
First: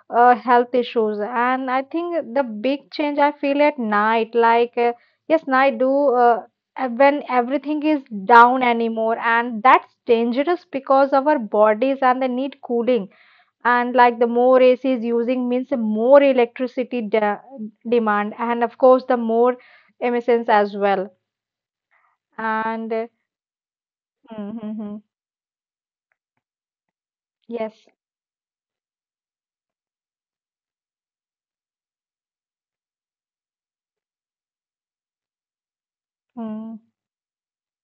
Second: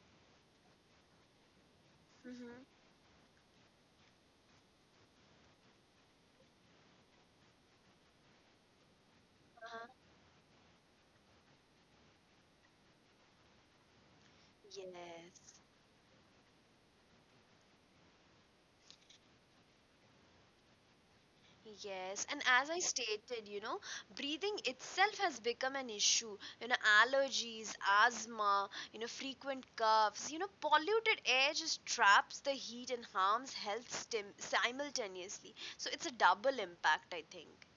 Speaker 2: uh, health issues. And I think the
Speaker 1: Mm-hmm.
Speaker 2: big change I feel at night, like uh, yes, night do uh, uh, when everything is down anymore, and
Speaker 1: Uh-huh.
Speaker 2: that's dangerous because our bodies and they need cooling. And like the more A C is using
Speaker 1: Yes.
Speaker 2: means more electricity de demand, and of course the more emissions as well.
Speaker 1: Yes, and as I
Speaker 2: And uh,
Speaker 1: stated, you know,
Speaker 2: mm,
Speaker 1: breathing
Speaker 2: mm, mm.
Speaker 1: itself has become an issue. You know, allergies,
Speaker 2: Yes.
Speaker 1: asthma, you know, frequent coughs, you know, polluted air just traps the heat and harms health stim- simultaneously. So it's a double impact, I think.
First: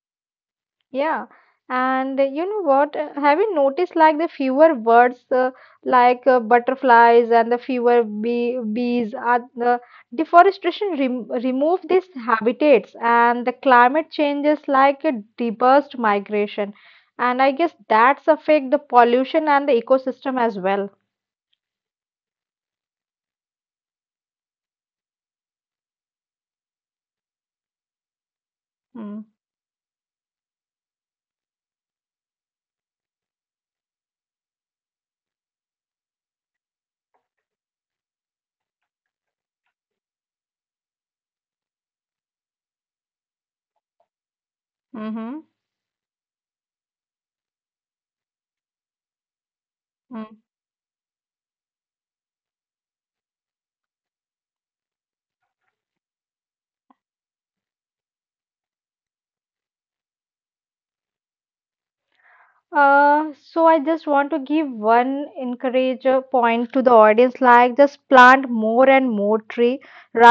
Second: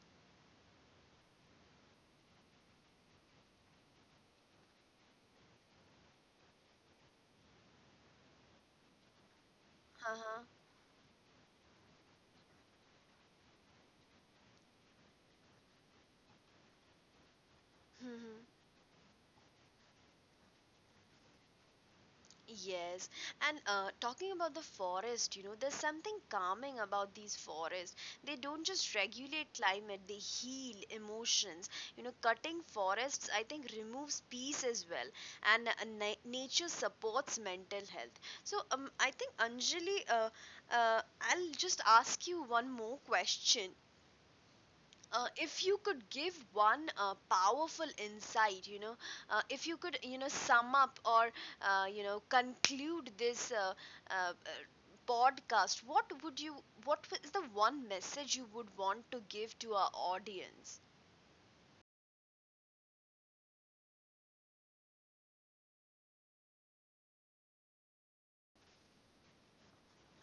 Speaker 2: Yeah, and uh, you know what? uh, Have you noticed like the fewer birds, uh, like uh, butterflies and the fewer bee bees, are the
Speaker 1: Uh
Speaker 2: deforestation rem remove these habitats and the climate changes like a reversed migration, and I guess that's
Speaker 1: huh.
Speaker 2: affect the pollution and the ecosystem as well.
Speaker 1: Yes, and uh, talking about the forest, you know, there's something calming about these forests. They don't just
Speaker 2: Hmm.
Speaker 1: regulate climate, they heal emotions. You know, cutting forests, I think, removes peace as well, and uh, na- nature supports mental health. So, um, I think, Anjali, uh, uh, I'll just ask you one more question. Uh,
Speaker 2: Mm-hmm.
Speaker 1: if you could give one uh, powerful insight, you know, uh, if you could, you know,
Speaker 2: Mm-hmm.
Speaker 1: sum up, or uh, you know, conclude this uh, uh, uh, podcast, what would you, what is the one message you would want to give to our audience?
Speaker 2: Uh, so I just want to give one encourage uh, point to the audience, like just plant more and more tree.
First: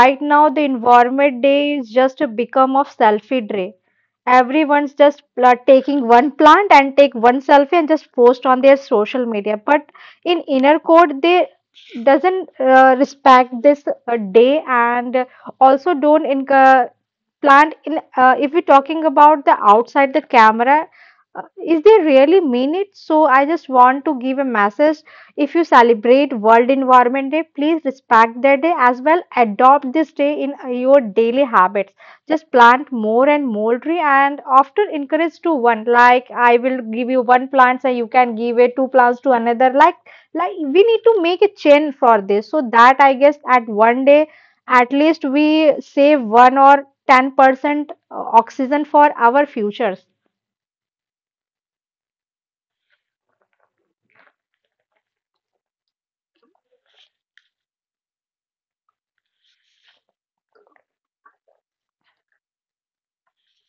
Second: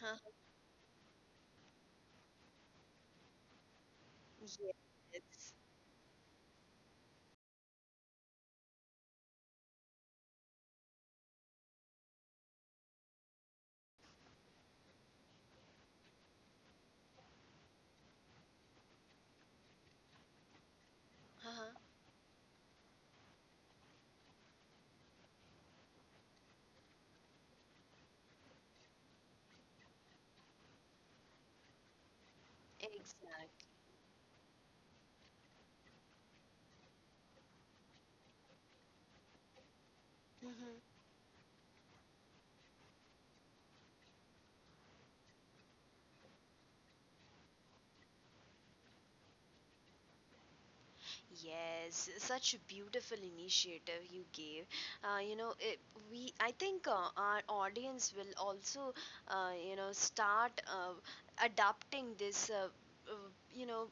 Speaker 1: Huh?
Speaker 2: now, the environment day is just a become of selfie day. Everyone's just pla
Speaker 1: Yes.
Speaker 2: taking one plant and take one selfie and just post on their social media. But in inner code, they doesn't uh, respect this uh, day and also don't encourage plant in uh, if we're talking about the outside the camera, uh,
Speaker 1: Uh-huh.
Speaker 2: is they really mean it. So I just want to give a message, if you celebrate world environment day, please respect that day as well, adopt this day in uh, your daily habits. Just plant
Speaker 1: Exactly.
Speaker 2: more and more tree and often encourage to one, like I will give you one plant and you can give it two plants to another, like like
Speaker 1: Hmm.
Speaker 2: we need to make a chain for this so that I guess at one day at least we save one or ten percent oxygen for our futures.
Speaker 1: Yes, such a beautiful initiative you gave. Uh, you know, it, we I think uh, our audience will also, uh, you know, start uh, adopting this. Uh, uh, you know,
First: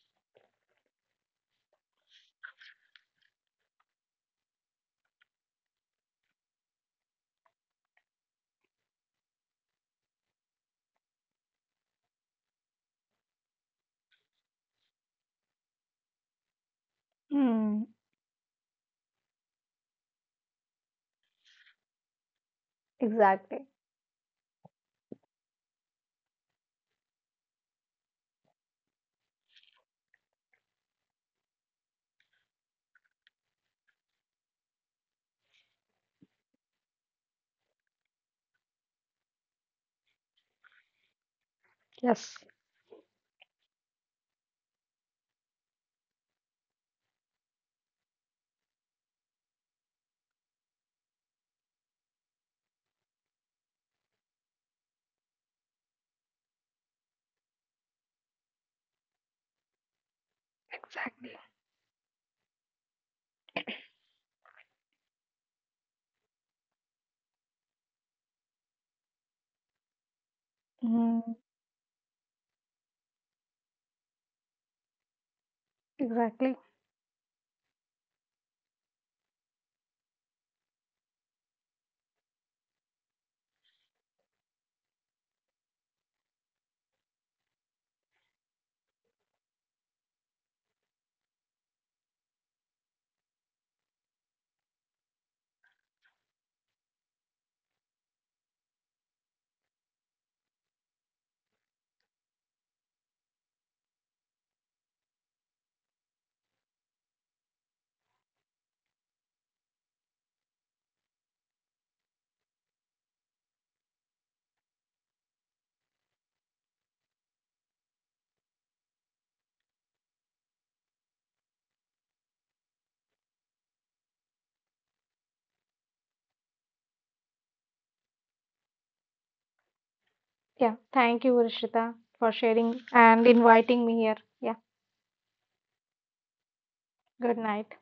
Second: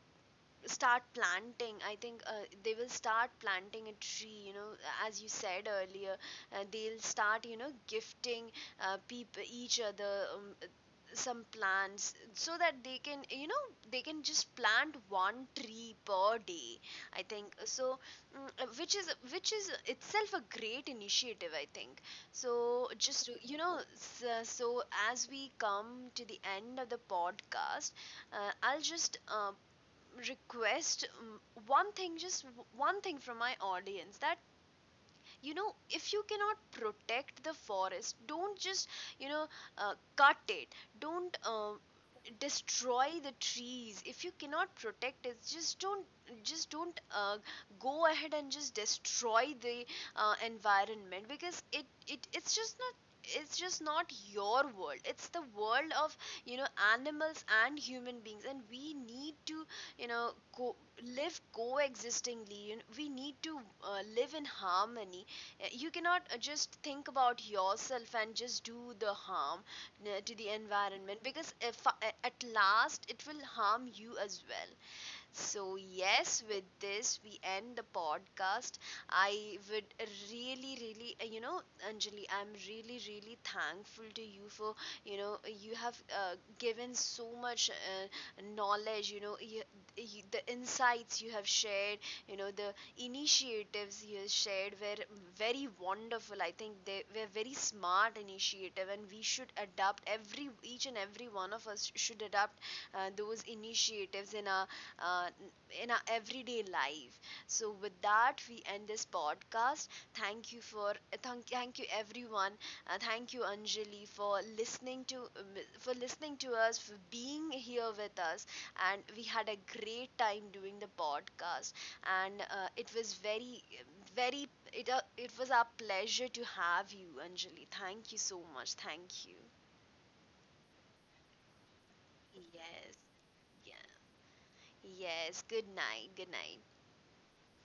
Speaker 1: start planting. I think uh, they will start planting a tree, you know, as you said earlier, uh, they'll start you know gifting uh, people each other um, uh, some plants, so that they can you know they can just plant one tree per day, I think
Speaker 2: Mm,
Speaker 1: so. Mm. uh, which is which is itself a great initiative, I think. So just you
Speaker 2: exactly.
Speaker 1: know so, so as we come to the end of the podcast, uh, I'll just uh, request, mm, one thing, just one thing from my audience, that you know, if you cannot protect the forest, don't just you know uh, cut it, don't um,
Speaker 2: Yes,
Speaker 1: destroy the trees. If you cannot protect it, just don't, just don't uh, go ahead and just destroy the uh, environment. Because it, it it's just not, it's just not your world, it's the world of, you know, animals and human beings, and we need to you know co-
Speaker 2: exactly.
Speaker 1: live coexistingly. You know, we need to uh, live in harmony. uh, You cannot uh, just think about yourself and just do the harm uh, to the environment,
Speaker 2: Mm,
Speaker 1: because if, uh, at last it will harm you as well. So, yes,
Speaker 2: exactly.
Speaker 1: with this, we end the podcast. I would really, really, uh, you know, Anjali, I'm really, really thankful to you for, you know, you have uh, given so much uh, knowledge, you know, you, you, the insights you have shared, you know, the initiatives you have shared were very wonderful. I think they were very smart initiative, and we should adapt, every, each and every one of us should adapt uh, those initiatives in our uh, in our everyday life. So, with that, we end this podcast. Thank you for, thank, thank you everyone. Uh, thank you Anjali for listening to um, for listening to us, for being here with us. And we had a great time doing the podcast. And uh, it was very very, it uh, it was our pleasure to have you, Anjali. Thank you so much. Thank you.
Speaker 2: Yeah. Thank you, Rishita, for sharing
Speaker 1: Yes.
Speaker 2: and inviting
Speaker 1: Yeah.
Speaker 2: me here. Yeah.
Speaker 1: Yes. Good night. Good night.
Speaker 2: Good night.